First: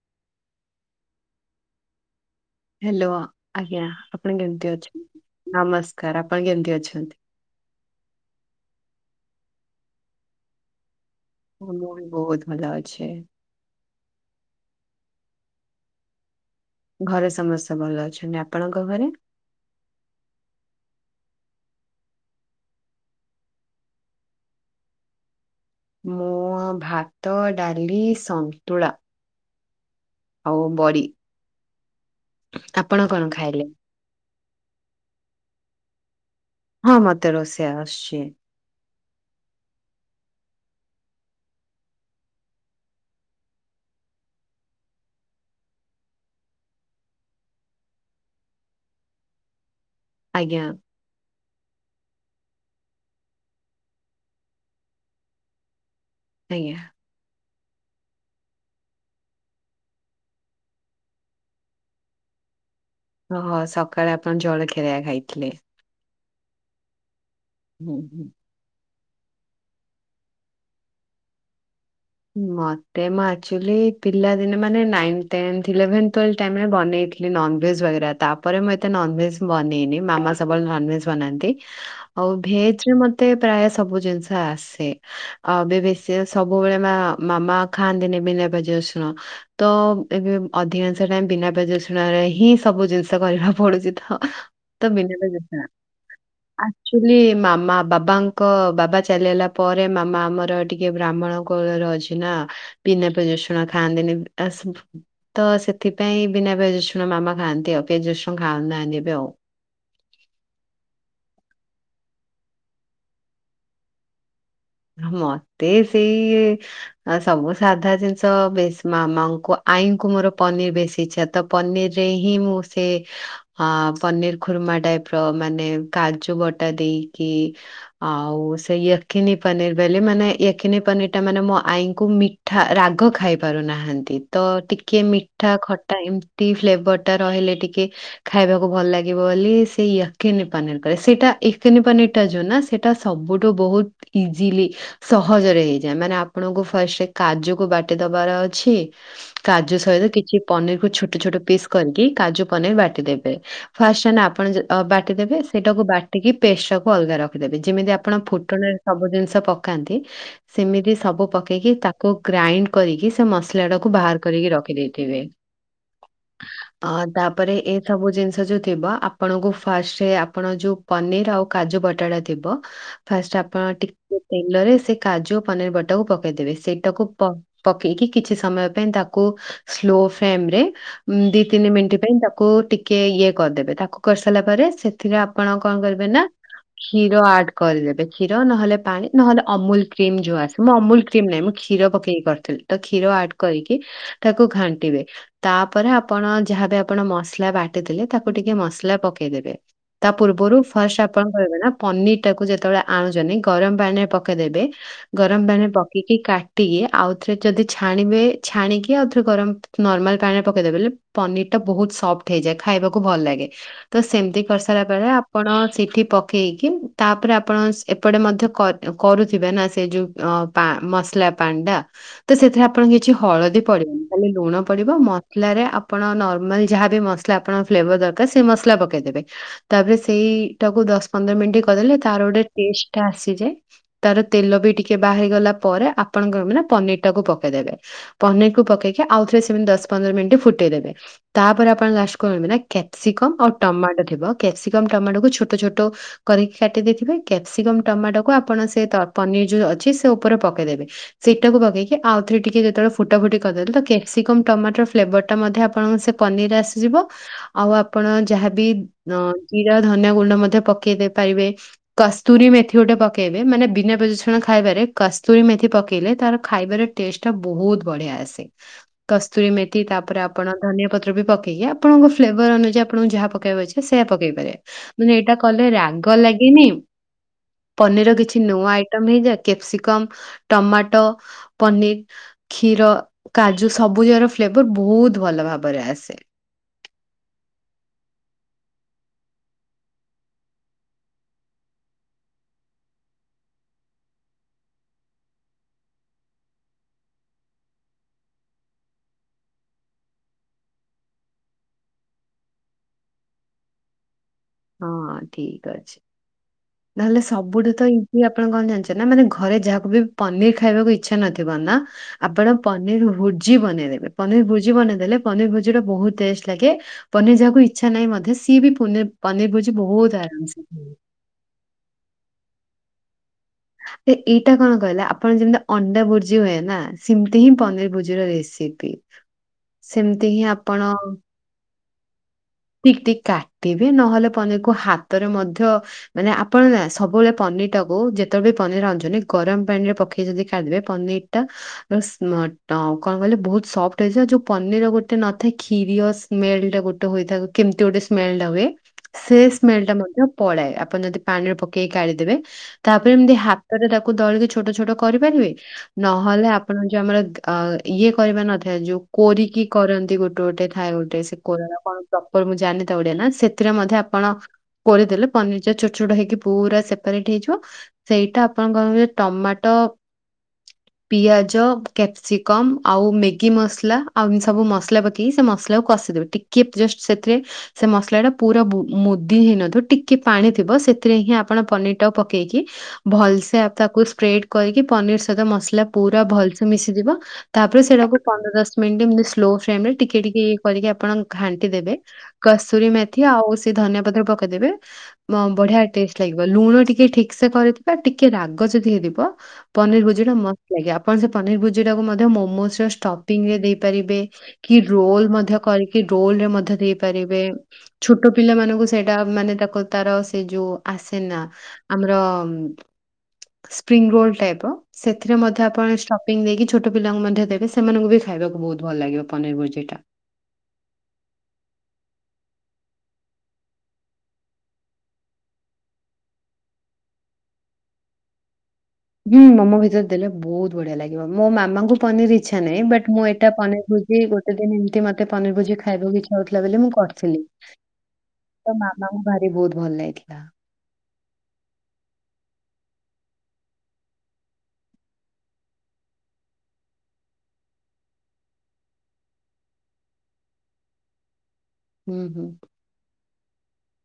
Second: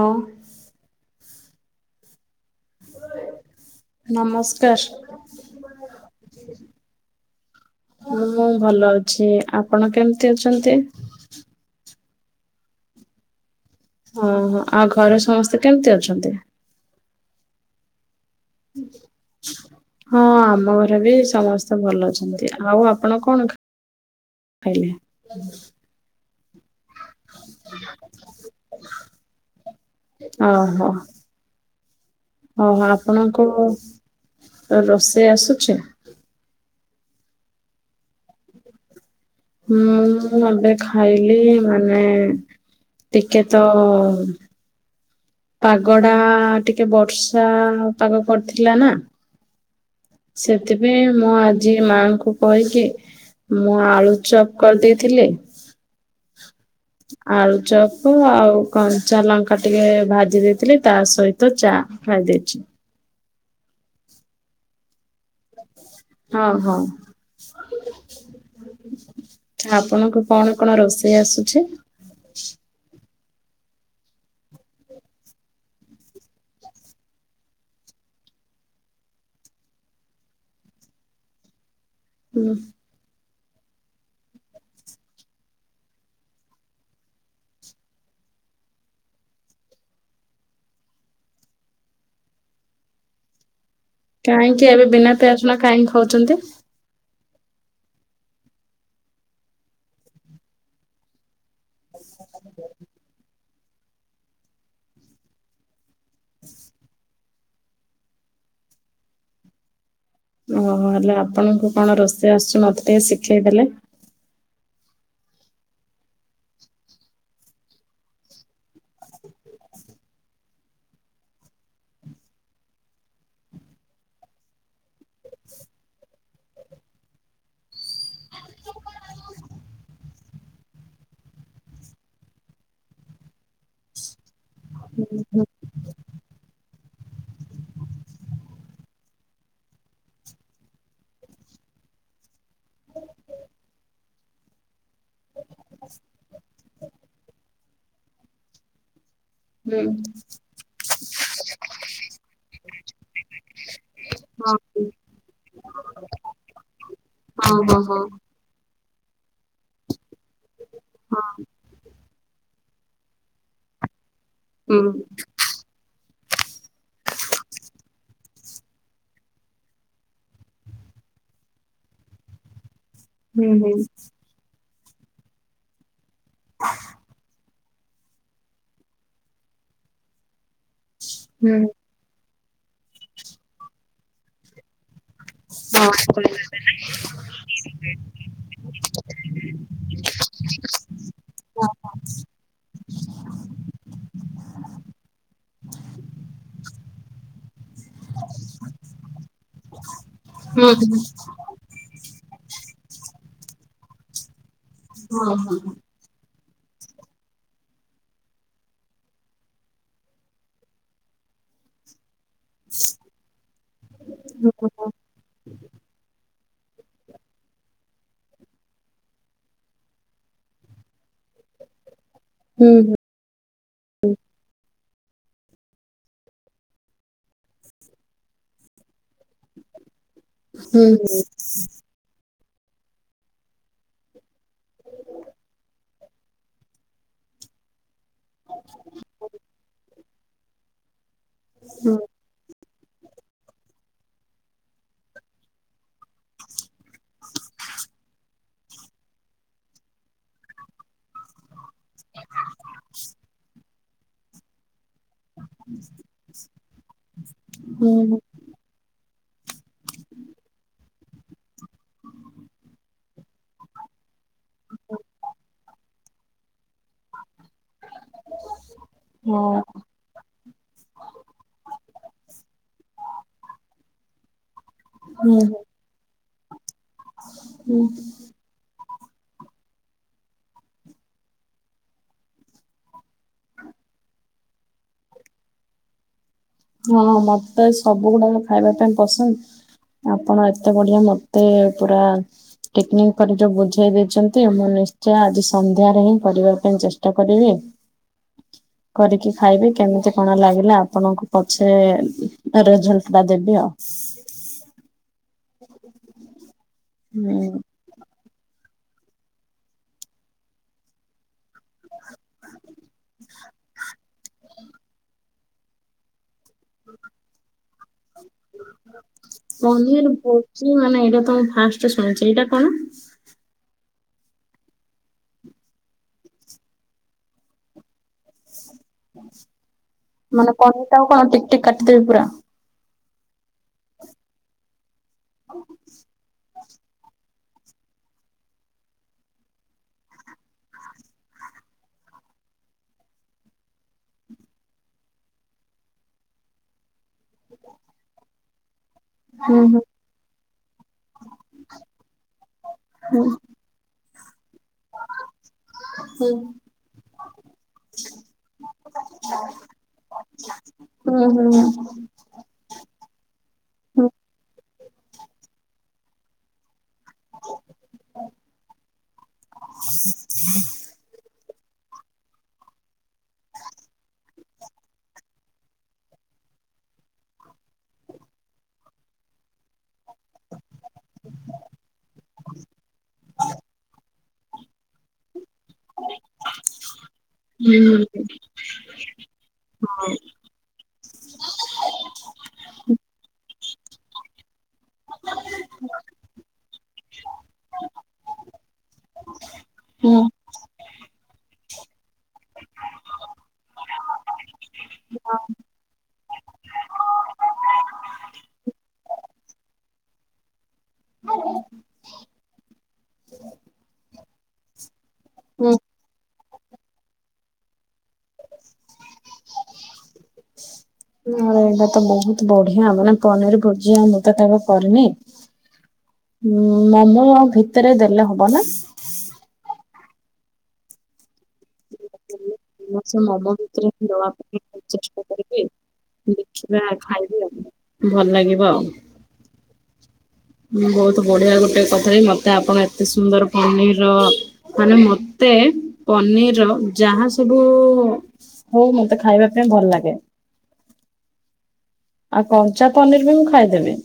ହୋଉ। ହେଲୋ ଆଜ୍ଞା ଆପଣ କେମିତି ନମସ୍କାର ଅଛନ୍ତି? ନମସ୍କାର ଆପଣ କେମିତି ଅଛନ୍ତି? ମୁଁ ଭଲ ଅଛି ଆପଣ କେମିତି ଅଛନ୍ତି? ମୁଁ ବି ବହୁତ ଭଲ ଅଛି। ଓ ହୋ ଆଉ ଘରେ ସମସ୍ତେ କେମିତି ଅଛନ୍ତି? ଘରେ ସମସ୍ତେ ଭଲ ଅଛନ୍ତି। ଆପଣଙ୍କ ଘରେ? ହଁ ଆମ ଘରେ ବି ସମସ୍ତେ ଭଲ ଅଛନ୍ତି। ଆଉ ଆପଣ କଣ ଖା ଖାଇଲେ। ମୁଁ ଭାତ ଡାଲି ସନ୍ତୁଳା। ଆଉ ଓହୋ ବଡି। ଓହୋ ଆପଣ କଣ ଆପଣଙ୍କୁ ଖାଇଲେ? ମୁଁ ରୋଷେଇ ଆସୁଛି? ହଁ ମତେ ରୋଷେଇ ଆସୁଛି। ମୁଁ ଏବେ ଖାଇଲି ମାନେ ଟିକେ ତ ପାଗଟା ଟିକେ ବର୍ଷା ପାଗ କରିଥିଲା ନା। ଆଜ୍ଞା ସେଥିପାଇଁ ମୁଁ ଆଜି ମାଙ୍କୁ କହିକି ମୁଁ ଆଳୁ ଚପ୍ କରିଦେଇଥିଲି। ଆଜ୍ଞା। ଆଳୁଚପ୍ କୁ ଆଉ କଞ୍ଚା ଲଙ୍କା ଟିକେ ଭା ଦେଇଥିଲି ତା ସହିତ ଚା ଖାଇ ଦେଇଛି। ଓହୋ ସକାଳେ ଆପଣ ଜଳଖିଆ ଖାଇଥିଲେ। ହଁ ହଁ। ହୁଁ ହୁଁ। ଆପଣଙ୍କୁ କଣ କଣ ରୋଷେଇ ଆସୁଛି? ମତେ ମୁଁ ଆକ୍ଚୁଆଲି ପିଲାଦିନେ ମାନେ ନାଇନ, ଟେନ୍ଥ ଇଲେଭେନେ ଟାଇମ୍ ରେ ବନେଇଥିଲି। ନନ୍‌ଭେଜ୍‌ ବାଗେରା ତାପରେ ମୁଁ ଏତେ ନନ୍‌ଭେଜ୍‌ ବନେଇନି ମାମା ସବୁବେଳେ ନନ୍ ଭେଜ ବନାନ୍ତି। ଆଉ ହୁଁ ଭେଜରେ ମତେ ପ୍ରାୟ ସବୁ ଜିନିଷ ଆସେ ବେଶୀ ସବୁବେଳେ ମାମା ଖାଆନ୍ତିନି ବିନା ପିଆଜ ରସୁଣ। ତ ଏବେ ଅଧିକାଂଶ ଟାଇମ୍ ବିନା ପିଆଜ ରସୁଣ ରେ ହିଁ ସବୁ ଜିନିଷ କରିବାକୁ ପଡୁଛି ତ। କାହିଁକି ଏବେ ବିନା ପିଆଜ ରସୁଣ କାହିଁକି ଖାଉଛନ୍ତି। ଆଚୁଲି ମାମା ବାବାଙ୍କ ବାବା ଚାଲିଗଲା ପରେ ମାମା ଆମର ଟିକେ ବ୍ରାହ୍ମଣ। କୋଳ ରେ ଅଛି ନା ବିନା ପିଆଜ ରସୁଣ ଖାଆନ୍ତିନି ଆସ। ତ ସେଥିପାଇଁ ବିନା ପିଆଜ ରସୁଣ ମାମା ଖାଆନ୍ତି ଆଉ ପିଆଜ ରସୁଣ ଖାଉ ନାହାନ୍ତି ଏବେ ଆଉ। ଓହୋ ହେଲେ ଆପଣଙ୍କୁ କଣ ରୋଷେଇ ଆସୁଛୁ ମତେ ଟିକେ ଶିଖେଇ ଦେଲେ। ମତେ ସେଇ ସବୁ ସାଧା ଜିନିଷ ବେଶୀ ମାମାଙ୍କୁ ଆଈଙ୍କୁ ମୋର ପନିର ବେଶୀ ଇଚ୍ଛା ତ ପନିରରେ ହିଁ ମୁଁ ସେ ହଁ ପନିର ଖୁର୍ମା ଟାଇପ୍ ର ମାନେ କାଜୁ ବଟା ଦେଇକି ଆଉ ସେଇୟ କିିନି ପନିରି ବୋଲି ମାନେ [unintelligible] ପନିରି ଟା ମାନେ ମୋ ଆଈଙ୍କୁ ମିଠା ରାଗ ଖାଇ ପାରୁନାହାଁନ୍ତି ତ ଟି କେ ହୁଁ ମିଠା ଖଟା ଏମତି ଫ୍ଲେଭର୍ ଟା ରହିଲେ ଟିକେ ଖାଇବାକୁ ଭଲ ଲାଗିବ ବୋଲି ସେ ୟକିନି ପାନିର କରେ ସେଇଟା ୟକିନି ପାନିର ଟା ଯୋଉ ନା ସେଇ ଟା ସବୁଠୁ ବହୁତ୍ ଇଜିଲି ସହଜରେ ହେଇଯାଏ, ମାନେ ଆପଣଙ୍କୁ ଫାଷ୍ଟ କାଜୁକୁ ବାଟି ଦବାର ଅଛି କାଜୁ ହୁଁ ସହିତ କିଛି ପନିରି କୁ ଛୋଟ-ଛୋଟ ପିସ୍ କରିକି କାଜୁ ପନିର ବାଟିଦେବେ। ଫାଷ୍ଟ [unintelligible] ଆପଣ ହଁ ବାଟିଦେବେ ସେଇଟାକୁ ବାଟିକି ପେଷ୍ଟ ଟାକୁ ଅଲଗା ରଖିଦେବେ ହଁ ଯେମିତି ହଁ ଆପଣ ଫୁଟଣ ସବୁ ଜିନିଷ ପକାନ୍ତି ସେମିତି ସବୁ ପକେଇକି ତାକୁ ଗ୍ରାଇଣ୍ଡ କରିକି ସେ ମସଲା ଟାକୁ ବାହା କରିକି ରଖି ହୁଁ ଦେଇେଥିବେ। ଅ ତାପରେ ଏ ସବୁ ଜିନିଷ ଯୋଉ ଥିବ ଆପଣଙ୍କୁ ଫାଷ୍ଟ ଆପଣ ଯୋଉ ପନିରି ଆଉ କାଜୁ ବଟାଟା ଥିବ ଫାଷ୍ଟ୍ ହୁଁ ହୁଁ। ତେଲରେ ସେ କାଜୁ ଓ ପନିରି ବଟାକୁ ପକେଇଦେବେ ସେଇଟାକୁ ପକେଇକି କିଛି ସମୟ ପାଇଁ ତାକୁ ସ୍ଲୋ ଫ୍ଲେମ୍ ରେ ଉଁ ଦି ହୁଁ ତିନି ମିନିଟ୍ ପାଇଁ ତାକୁ ଟିକେ ଇଏ କରିଦେବେ ତାକୁ କରିସାରିଲା ପରେ ସେ ଏଥିରେ ଆପଣ କଣ କରିବେ ନା କ୍ଷୀର ଆଡ୍ କରିଦେବେ। କ୍ଷୀର ନହେଲେ ପାଣି ନହେଲେ ଅମୁଲ କ୍ରିମ୍ ଯୋଉ ଆସେ ମୁଁ ଅମୁଲ କ୍ରିମ ନାହିଁ ମୁଁ କ୍ଷୀର ପକେଇକି କରିଥିଲି। ତ କ୍ଷୀର ଆଡ୍ କରିକି ତାକୁ ଘାଣ୍ଟିବେ। ତାପରେ ଆପଣ ଯାହାବି ଆପଣ ମସଲା ବାଟି ଥିଲେ ତାକୁ ଟିକେ ମସଲା ପକେଇଦେବେ। ତା ପୂର୍ବରୁ ଫାଷ୍ଟ ଆପଣ କହିବେ ନା ପନିରି ଟାକୁ ଯେତବେଳେ ଆଣୁଚନ୍ତିି ଗରମ୍ ପାଣି ରେ ପକେଇଦେବେ। ହଁ ଗରମ୍ ପାଣିରେ ପ କେଇକି କାଟିକି ଆଉ ଥରେ ଯଦି ଛାଣିବେ ଛାଣିକି ଆଉ ଥରେ ଗରମ୍ ନର୍ମାଲ ପାଣି ରେ ପକେଇଦେବେ ପନିରି ଟା ବହୁତ୍ ସଫ୍ଟ ହେଇଯାଏ ଖାଇବାକୁ ଭଲ ଲାଗେ। ତ ସେମ୍ତି ହଁ କରିସାରିଲା ହଁ। ବେଳେ ଆପଣ ସେଇଠି ପକେଇକି ତାପରେ ଆପଣ ଏପଟେ ମଧ୍ୟ କରୁଥିବେ ନା ସେ ଯୋଉ ପା ମସଲା [unintelligible] ତ ସେଥିରେ ହୁଁ ଆପଣ କିଛି ହଳଦୀ ପଡିବନି ଖାଲି ଲୁଣ ପଡିବ ମସଲାରେ ଆପଣ ନର୍ମାଲ ଯାହାବି ମସ ଲା ଆପଣଙ୍କ ଫ୍ଲେବର୍ ଦରକାର ସେ ମସଲା ପକେଇଦେବେ ତାପରେ ସେଇଟାକୁ ହୁଁ ଦଶ ପନ୍ଦର ମିନିଟ୍ କରିଦେଲେ ତାର ଗୋଟେ ଟେଷ୍ଟ ଟା ଆସିଯାଏ ତାର ତେଲ ବି ଟିକେ ବାହାରିଗଲା ପରେ ଆପଣଙ୍କର ମାନେ ପନିରି ଟାକୁ ପକେଇଦେବେ ପନିରିକୁ ପକେଇକି ଆଉଥରେ ସେମ୍ତି ଦଶ ପନ୍ଦର ମିନିଟ୍ ଫୁଟେଇଦେବେ ତାପରେ ଆପଣ ହଁ ଲାଷ୍ଟ [unintelligible] ନା କ୍ୟାପ୍ସିକମ୍ ଆଉ ଟମାଟୋ ଥିବ କ୍ୟାପ୍ସିକମ୍ ଟମାଟୋକୁୁ ଛୋଟ-ଛୋଟ କରିକି କାଟି ଦେଇଥିବେ କ୍ୟାପ୍ସିକମ୍ ଟମାଟୋକୁୁ ଆପଣ ସେ ପନିରି ଯୋଉ ଅଛି ସେ ଉପରେ ପକେଇଦେବେ ସେଇଟାକୁ ପକେଇ କି ଆଉ ଥରେ ଟିକେ ଯେତବେଳେ ଫୁଟାୁଫୁଟି କରିଦେବେ ତ କ୍ୟାପସିକମ୍ ଟମାଟର ଫ୍ଲେଭର୍ ମଧ୍ୟ ଆପଣଙ୍କ ସେ ପନିରି ଆସିଯିବ ଆଉ ଆପଣ ଯାହାବି ହଁ ଜିରା ଧନିଆ ଗୁଣ୍ଡ ମଧ୍ୟ ପକେଇ ଦେଇପାରିବେ କସ୍ତୁରୀ ମେଥି ଗୋଟେ ପକେଇବେ ମାନେ ବିନା ପ୍ରଦୂଷଣ ଖାଇବାରେ କସ୍ତୁରୀ ମେଥି ପକେ ପକେଇଲେ ତାର ଖାଇବାରେ ଟେଷ୍ଟ ଟା ବହୁତ୍ ବଢିଆ ଆସେ କସ୍ତୁରୀ ମେଥି ତା ପରେ [unintelligible] ଆପଣ ଧନିଆ ପତ୍ର ବି ପକେଇକି ଆପଣଙ୍କ ଫ୍ଲେଭର୍ ଅନୁଯାୟୀ ଆପଣଙ୍କୁ ଯାହା ପକେଇବା ଇଛା ସେ ପକେଇ ପାରିବେ। ମାନେ ଏଇଟା ହୁଁ କଲେ ରାଗ ଲାଗେନି ହଁ। ପନିରି ବି କିଛି ନୂଆ ଆଇଟମ୍ ହେଇଯାଏ କ୍ୟାପସିକମ୍ ଟମାଟୋ ପନିରି କ୍ଷୀର କାଜୁ ସବୁଜର ଫ୍ଲେବର୍ ବହୁତ୍ ଭଲ ଭାବରେ ଆସେ। ହଁ ମତେ [unintelligible] ସବୁ ଗୁଡାକ ଖାଇବା ପାଇଁ ପସନ୍ଦ। ଆପଣ ଏତେ ବଢିଆ ମତେ ପୁରା ଟିକିନିକି କରି ଯୋଉ ବୁଝେଇ ଦେଇଛନ୍ତି, ମୁଁ ନିଶ୍ଚୟ ଆଜି ସନ୍ଧ୍ୟାରେ ହିଁ କରିବା ପାଇଁ ଚେଷ୍ଟା କରିବି। [inaudible] କରିକି ଖାଇବି କେମିତି କଣ ଲାଗିଲା, ଆପଣଙ୍କୁ ପଛେ ରେଜଲ୍ଟ ଟା ଦେବି ଆଉ। ହଁ ଠିକ୍ ଅଛି, ନହେଲେ ହୁଁ ସବୁଠୁ ତ ଇଁ କି ଆପଣ କଣ୍ ଜାଣିଛେ, ନା ମାନେ ଘରେ ଯାହାକୁ ବି ପନିର୍ ଖାଇବାକୁ ଇଛା ନଥିବ ନାଁ ଆପଣ ପନିର୍ ଭୁଜି ବନେଇଦେବେ, ପନିର୍ ଭୁଜି ବନେଇଦେଲେ ପନିର୍ ଭୁଜି ଟା ବହୁତ୍ ଟେଷ୍ଟ୍ ଲାଗେ ପନିର୍ ଯାହାକୁ ଇଛା ନାହିଁ ମଧ୍ୟ, ସିଏ ବି ପୁନେ ପନିର ଭୋଜି ମାନେ ଏଇଟା ତ ମୁଁ ଫାଷ୍ଟେ ଶୁଣୁଚି, ଏଇଟା କଣ? ଏ ଏଇଟା କଣ କହିଲା, ଆପଣ ଯେମିତି ଅଣ୍ଡା ଭୁର୍ଜି ହୁଏ ନାଁ ସେମ୍ ତି ହିଁ ପନିର ଭୋଜିର ରେସିପି। ସେମିତି ହିଁ ମାନେ ପନିର୍ ଆପଣ ଟାକୁ କଣ ଟିକ୍ ଟିକ୍ କାଟିଦେବି ପୁରା? ଟିକ୍ ଟିକ୍ କାଟିବି, ନହେଲେ ପନିର୍ କୁ ହାତରେ ମଧ୍ୟ ମାନେ ଆ ପଣ ନାଁ ସବୁବେଳେ ପନିର୍ ଟାକୁ ଯେତେବେଳେ ବି ପନିର୍ ଆଣୁଚନ୍ତି, ଗରମ୍ ପାଣିରେ ପକେଇ ଯଦି କାଢିବେ ପନିର୍ ଟା ର ସ୍ମଟ କଣ୍ କହିଲେ ବହୁତ ସଫ୍ଟ ହେଇଯାଏ, ଯୋଉ ପନିର ଗୋଟେ ନଥାଏ କ୍ଷିରିୟସ୍ ସ୍ମେଲ୍ ଟା ଗୋଟେ ହୋଇଥାଏ, କେମ୍ ତି ଗୋଟେ ସ୍ମେଲ୍ଟା ହୁଏ। ସେ ହୁଁ ସ୍ମେଲ ଟା ମଧ୍ୟ ପଳାଏ, ଆପଣ ଯଦି ପାଣି ରେ ପକେଇକି କାଢିଦେବେ, ତାପରେ ଏମ୍ତି ହା ତରେ ତାକୁ ଦଳିକି ଛୋଟ ଛୋଟ କରିପାରିବେ? ହୁଁ ନହଲେ ଆପଣ ଯମାଁ ଦ୍ଅ ଇଏ କରିବା ନଥାଏ, ଯୋଉ କୋରିକି କରନ୍ତି ଗୋଟେ ଗୋଟେ ଥାଏ ଗୋଟେ ହୁଁ ହୁଁ ହୁଁ। ପ୍ରପର୍ ମୁଁ ଜାଣିନି ତା ଓଡିଆ ନା, ସେଥିରେ ମଧ୍ୟ ଆପଣ କୋରିଦେଲେ ପନିର୍ ଟା ଛୋଟ୍ ଛୋଟ୍ ହେଇକି ପୁରା ସେ ରେଡି ହେଇଯିବ, ସେଇଟା ଆପଣ କଁ ପକେଇଲେ ଟମାଟ ପିଆଜ, କ୍ୟାପ୍ସିକମ୍ ଆଉ ମେଗି ମସ୍ ଲା ଆଉ ଉଁ ସବୁ ମସ୍ ଲା ପ କି ସେ ମସ୍ଲା କୁ କଷିଦବେ, ଟିକି ଜସ୍ଟ ସେଥିରେ ସେ ମସ୍ଲା ଟା ପୁରା ବୁ ମୁଦି ହେଇନଥିବ, ଟିକେ ପାଣି ଥିବ, ସେଥିରେ ହିଁ ଆପଣ ପନିର୍ ଟା ପକେଇକି ଭଲସେ ଆ ତାକୁ ସ୍ପ୍ରେଡ୍ କରିକି, ପନିର୍ ସହିତ ମସ୍ଲା ପୁରା ଭଲ୍ସେ ମିଶି ଯିବ ତାପରେ ସେଇଟାକୁ ହୁଁ ପନ୍ଦର୍ ଦଶ୍ ମିନ୍ ଟି ଏମ୍ ତି ସ୍ଲୋ ଫ୍ରେମ୍ ରେ ଟିକେ ଟିକେ କରିକି ଆପଣ ଘାଣ୍ଟି ଦେବେ, କସୁରୀ ମେଥି ଆଉ ସେ ଧନିଆ ପତ୍ର ପକେଇଦେବେ। ହଁ ବଢିଆ ଟେଷ୍ଟ୍ ଲାଗିବ, ଲୁଣ ଟିକେ ଠିକ୍ ସେ କରିଥିବେ ଆଉ ଟିକେ ରାଗ ଯଦି ହେଇଥିବ ପନିର୍ ଭୁଜି ଟା ହୁଁ। ମସ୍ତ ଲାଗେ, ଆ ପଣ ସେ ପନିର୍ ଭୁଜି ଟାକୁ ମଧ୍ଯ୍ୟ ମୋମୋସ୍ ର ସ୍ଟପିଙ୍ଗ ରେ ଦେଇପାରିବେ, କି ରୋଲ୍ ମଧ୍ୟ କରି କି ରୋଲ ରେ ମଧ୍ୟ ଦେଇପାରିବେ, ଛୋଟ ପିଲା ମାନଙ୍କୁ ସେଇଟା ମାନେ ତାକୁ ତାର ସେ ଯୋଉ ଆସେ ନା ଆମର ସ୍ପ୍ରିଙ୍ଗ ରୋଲ ଟାଇପ୍ ସେଥିରେ ମଧ୍ୟ ଆପଣ ଷ୍ଟପିଂ ଦେଇକି ଛୋଟ ପିଲାଙ୍କୁ ମଧ୍ୟ ଦେବେ, ସେ ସେମାନଙ୍କୁ ବି ଖାଇବାକୁ ଭୋହୁତ୍ ଭଲ ଲାଗିବ ପନିର୍ ଭୋଜି ଟା। ନା ଏଇଟା ତ ବହୁତ୍ ବଢିଆ ହବନା, ପନିର୍ ଭୋଜି ଆଉ ମୁଁ ତ ତାକୁ କରିନି। ଉଁ ମୋମୋ ଭିତରେ ଦେଲେ ହବ ନାଁ? ହୁଁ ମୋମୋ ଭିତରେ ଦେଲେ ବୋହୁତ୍ ବଢିଆ ଲାଗିବ, ମୋ ମାମାଙ୍କୁ ପନିର୍ ଇଛା ନାହିଁ, ବଟ୍ ସେ ମୁଁ ମୋମୋ ଏଟା ଭିତରେ ହିଁ ପନିର୍‌ଭୋଜି ଦବା ଗୋଟେ ପାଇଁ ଦିନ୍ ଏମ୍ତି ଚେଷ୍ଟା ମତେ ପନିର୍ କରିବି। ଭୋଜି ଖଇବାକୁ ଇଛା ହଉଥି ଲା ଦେଖିବା ବୋଲି ମୁଁ ଖାଇବି କରିଥିଲି। ଆଉ ଭଲ ଲାଗିବ ତ ଆଉ ମାମାଙ୍କୁ ଭାରି ବହୁତ୍ ଭଲ ଲାଗିଥିଲା। ଉଁ ବହୁତ୍ ବଢିଆ ଗୋଟେ ସତରେ, ମତେ ଆପଣ ଏତେ ସୁନ୍ଦର ପନିର୍ ର ମାନେ ମତେ ପନିର୍ ର ଯାହା ସବୁ ଉ ଉ ହୋଉ ମତେ ଖାଇବା ପାଇଁ ଭଲ୍ ଲାଗେ‌। ହୁଁ ହୁଁ ଆଉ କଞ୍ଚା ପନିର୍ ବି ମୁଁ ଖାଇଦେବି।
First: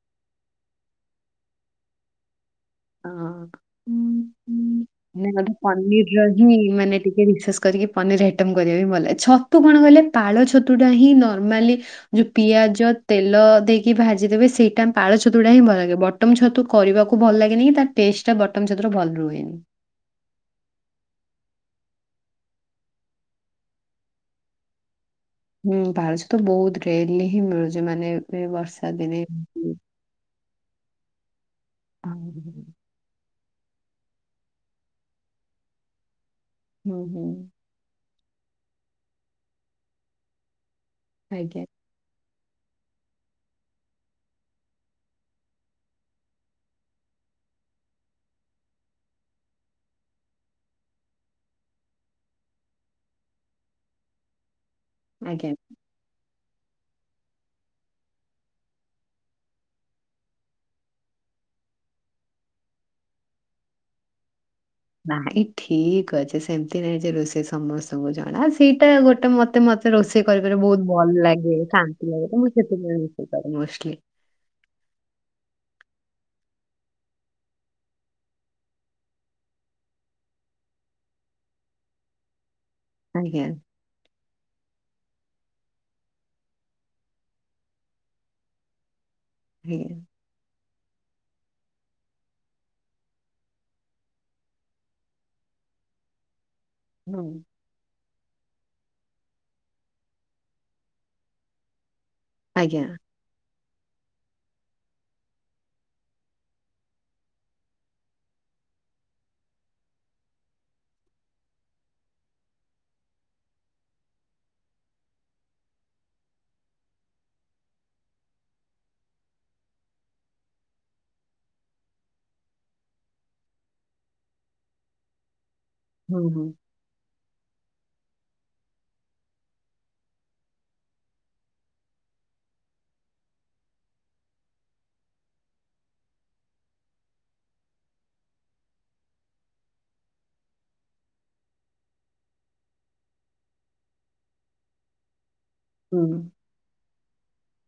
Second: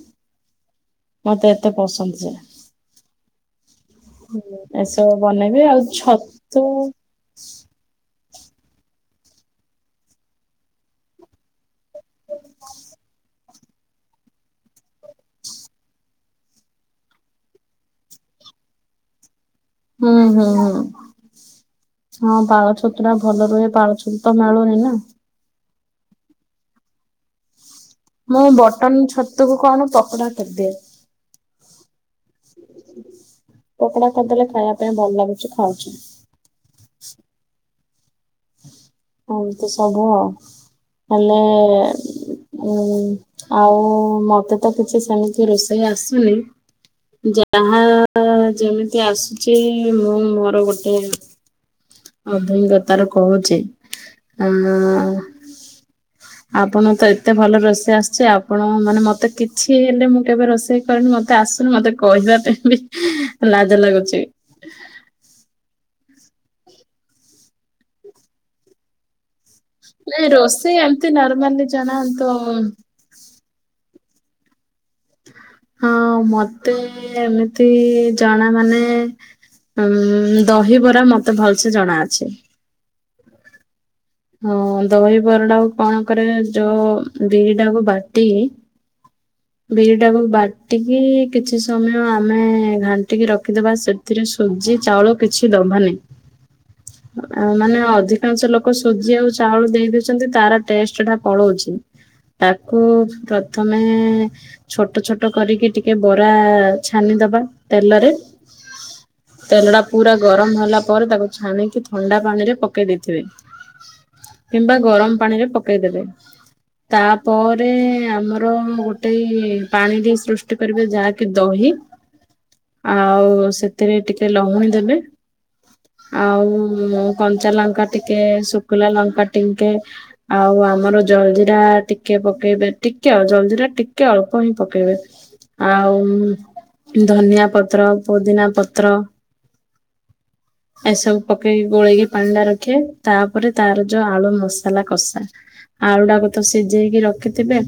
ମତେ ଏତେ ପସନ୍ଦ ସେରା। ହଁ ଏସବୁ ନାଁଇଁ ମାନେ ବନେଇବି ଆଉ ପନିର୍ ର ହିଁ ଛତୁ ମାନେ ଟି ଏ ରିସସ୍ କରିକି ପନିର୍ ଆଇଟମ୍ କରିବା ବି ଭଲାଗେ ଛତୁ କଣ କଈଲେ ପାଳ ଛତୁ ଟା ହିଁ ନର୍ମାଲି ଯୂ ପିଆଜ ତେଲ ଦେଇ କି ଭାଜି ଦେବେ ସେଇଟା ପାଳ ଛୁତୁଡା ହିଁ ଭଲାଗେ ବଟମ୍ ଛତୁ କରିବାକୁ ଭଲ୍ ଲାଗେନି କି ତା ଟେଷ୍ଟ ଟା ବଟମ୍ ସେତୁ ର ଭଲ୍ ରୁହେନି। ହୁଁ ହୁଁ। ହଁ ପାଳ ଛତୁରା ଭଲ ରୁହେ ପାଳ ଛତୁ ତ ମାଳୁନି ନାଁ ହୁଁ ଭାଜ ତ ବହୁତ ଡେରି ହିଁ ମିଳୁଛି। ମାନେ ମୁଁ ଏ ବର୍ଷା ବଟନ ଦିନେ ହୁଁ ଛତୁକୁ କଣ ପକୋଡା କରିଦିଏ। ପକଡା କରିଦେଲେ ଖାଇବା ପାଇଁ ଭଲ ଲାଗେ ସେ ଖାଉଛି। ହୁଁ ହୁଁ ଏମତି ସବୁ ଆଉ ହେଲେ ଆଜ୍ଞା [unintelligible] ଉୁଁ ଆଉ ମତେ ତ କିଛି ସେମିତି ରୋଷେଇ ଆସୁନି। ଯାହା ଯେମିତି ଆସୁଛି ମୁଁ ମୋର ଗୋଟେ ଅଧୁନ୍ଧତାର କହୁଛି ଆ ଆଜ୍ଞା। ଆପଣ ତ ଏତେ ଭଲ ରୋଷେଇ ଆସିଛି ଆପଣ ମାନେ ମତେ କିଛି ହେଲେ ମୁଁ କେବେ ରୋଷେଇ କ ମତେ ଆସନୁ ମତେ କହିବା ପାଇଁ ବି ଲାଜ ଲାଗୁଛି। ନା ଏଇ ଠିକ ଅଛି ସେମତି ନାଇଁ ଯେ ରୋଷେଇ ସମସ୍ତଙ୍କୁ ଜଣା ସେଇଟା ଗୋଟେ ମତେ ତେ ମତେ ରୋଷେଇ ନାଇଁ କରିବାରେ ବହୁତ ଏମିତି ଭଲ ଲାଗେ ନର୍ମାଲି ଜଣା ଶାନ୍ତି ଲାଗେ ତ ମୁଁ ସେଥିପାଇଁ ରୋଷେଇ କରେ ମୁସକିଲ। ହଁ ମତେ ଏମିତି ଜଣା ମାନେ ଉ ଦହିବରା ମତେ ଭଲସେ ଜଣା ଅଛି। ଆଜ୍ଞା। ହଁ ଦହିବରଟାକୁ କଣ କରେ ଯୋଉ ବିରିଟାକୁ ବାଟି କି? [inaudible] ବିରିଟାକୁ ବାଟିକି ବାଟିକି କିଛି ସମୟ ଆମେ ଘାଣ୍ଟିକି ରଖିଦେବା ସେଥିରେ ସୁଜି ଚାଉଳ କିଛି ଦେବାନି। [inaudible] ହୁଁ ଆ ମାନେ ଅଧିକାଂଶ ଲୋକ ସୁଜି ଆଉ ଚାଉଳ ଦେଇଦଉଛନ୍ତି ତାର ଟେଷ୍ଟ ଟା ପଳଉଛି ତାକୁ ଆଜ୍ଞା ତମେ? ଛୋଟ ଛୋଟ କରିକି ଟିକେ ବରା ଛାଣିଦବା ତେଲରେ। ତେଲ ଟା ପୁରା ଗରମ ହେଲା ପରେ ତାକୁ ଛାଣିକି ଥଣ୍ଡା ପାଣି ରେ ପକେଇ ଦେଇତେ ହୁଏ। କିମ୍ବା ଗରମ ପାଣି ରେ ପକେଇଦେବେ। ତାପରେ ଆମର ଗୋଟେ ପାଣିଟି ସୃଷ୍ଟି କରିବେ ଯାହାକି ଦହି [inaudible] ଆଉ ସେଥିରେ ଟିକେ ଲହୁଣୀ ଦେବେ। ହୁଁ ହୁଁ ଆଉ କଞ୍ଚା ଲଙ୍କା ଟିକେ ଶୁଖିଲା ଲଙ୍କା ଟିକେ ଆଉ ଆମର ଜଲଦଜିରା ଟିକେ ପକେଇବେ ଟିକେ ଆଉ ଜଲଦଜିରା ଟିକେ ଅଳ୍ପ ହିଁ ପକେଇବେ। ଆଉ ଧନିଆ ପତ୍ର ପୋଦିନା ପତ୍ର। ଏସବୁ ପକେଇକି ଗୋଳେଇକି ପାଣି ଟା ରେ ରଖିବେ। ତାପରେ ତାର ଯୋଉ ଆଳୁ ମସଲା କଷା ଆଳୁ ଟାକୁ ତ ସିଝେଇକି ରଖିଥିବେ।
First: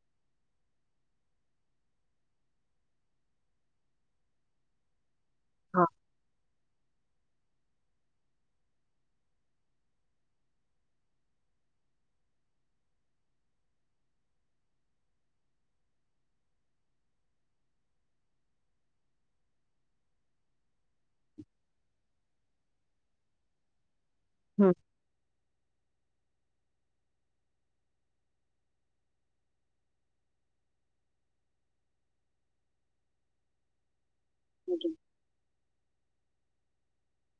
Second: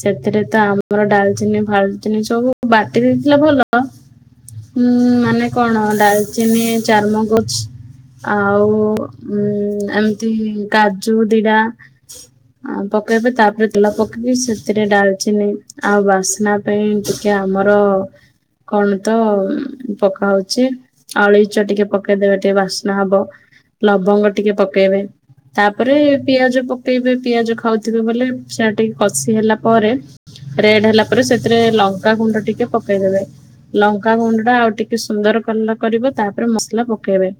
ସେଥିରେ ତ ଆମର ଡାଲଚିନି ଫାଲଚିନି ସବୁ ବାଟି ଦେଇଥିଲା ଭଲ। ହୁଁ ମାନେ କଣ ଡାଲଚିନି ଚାରମଗଛ ଆଉ ଏମିତି କାଜୁ ଦିଟା। ଆଁ ପକେଇବେ ତାପରେ ତେଲ ପକେଇକି ସେଥିରେ ଡାଲଚିନି ଆଉ ବାସ୍ନା ପାଇଁ ଟିକେ ଆମର କଣ ତ ପକା ହଉଛି ଅଳେଇଚ ଟିକେ ପକେଇଦେବେ ଟିକେ ବାସ୍ନା ହବ ଲବଙ୍ଗ ଟିକେ ହୁଁ ହଁ ହୁଁ ପକେଇବେ ତାପରେ ପିଆଜ ପକେଇବେ ପିଆଜ ଖାଉଥିବେ ବୋଲି ସେଟା ଟିକେ କଷି ହେଲା ପରେ ରେଡ୍ ହେଲା ପରେ ସେଥିରେ ଲଙ୍କାଗୁଣ୍ଡ ଟିକେ ପକେଇଦବେ ଲଙ୍କା ଗୁଣ୍ଡ ଆଉ ଆଜ୍ଞା ଟିକେ ସୁନ୍ଦର କଳର କରିବେ ତାପରେ ମସଲା ପକେଇବେ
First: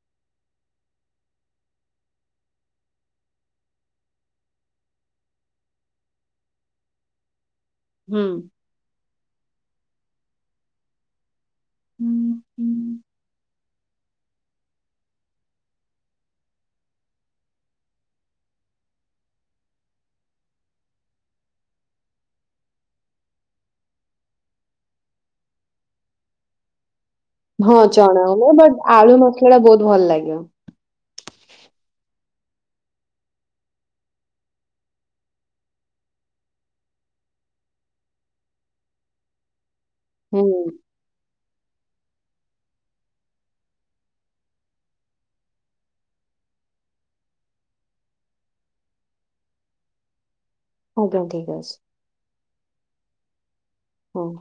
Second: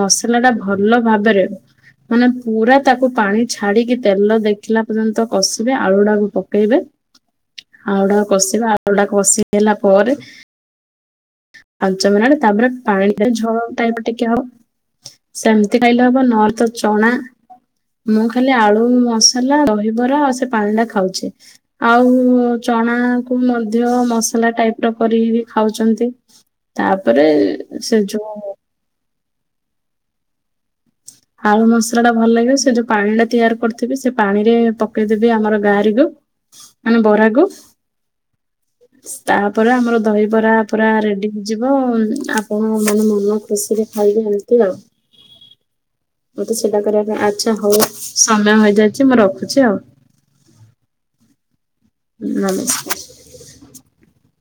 ମସଲା ଟା ଭଲ ଭାବରେ ମାନେ ପୁରା ତାକୁ ପାଣି ଛାଡିକି ତେଲ ଦେଖିଲା ପର୍ଯ୍ୟନ୍ତ କଷିବେ ଆଳୁଡାକୁ ପ ପକେଇବେ ଆଳୁଟା ହୁଁ କଷି ବେ ଆଳୁ କଷି ଦେଲା ପରେ ପାଞ୍ଚ ମିନିଟ ହୁଁ, ତାପରେ ହୁଁ। ପାଣିରେ ଝଳ ଟାଇପ ଟିକେ ହବ ସେମ ଏତେ ଖାଇଲେ ହବ ନହେଲେ ତ ଚଣା ମୁଁ ଖାଲି ଆଳୁ ମସଲା ଦହିବରା ଆଉ ସେ ପାଣିଟା ଖାଉଛି। ଆଉ ଚଣାକୁ ମଧ୍ୟ ମସଲା ଟାଇପର କରିକି ଖାଉଛନ୍ତି। ତାପରେ ହଁ ସେ ଚଣା ଯୋଉ ବଟ୍ ଆଳୁ ମସଲାଟା ବହୁତ ଭଲ ଲାଗିବ। ଆଳୁ ମସଲାଟା ଭଲ ଲାଗିବ ସେ ଯୋଉ ପାଣିଟା ତିଆରି କରିଥିବି ସେ ପାଣିରେ ପକେଇଦେବି ଆମର ଗାଁହାରିକୁ ମାନେ ବରାକୁ ତାପରେ ଆମର ହୁଁ ଦହିବରା ପୁରା ରେଡି ହେଇଯିବ ଆପଣମାନେ ମନ ଖୁସିରେ ଖାଇବେ ଏମତି ଆଉ। ମତେ ସେଇଟା କରିବା ପାଇଁ ଆଚ୍ଛା ହଉ ସମୟ ହେଇଯାଇଛି ମୁଁ ରଖୁଛି ଆଉ। ହଉ ଥାଉ ଠିକ୍ ଅଛି। ନଲେଜ ହଉ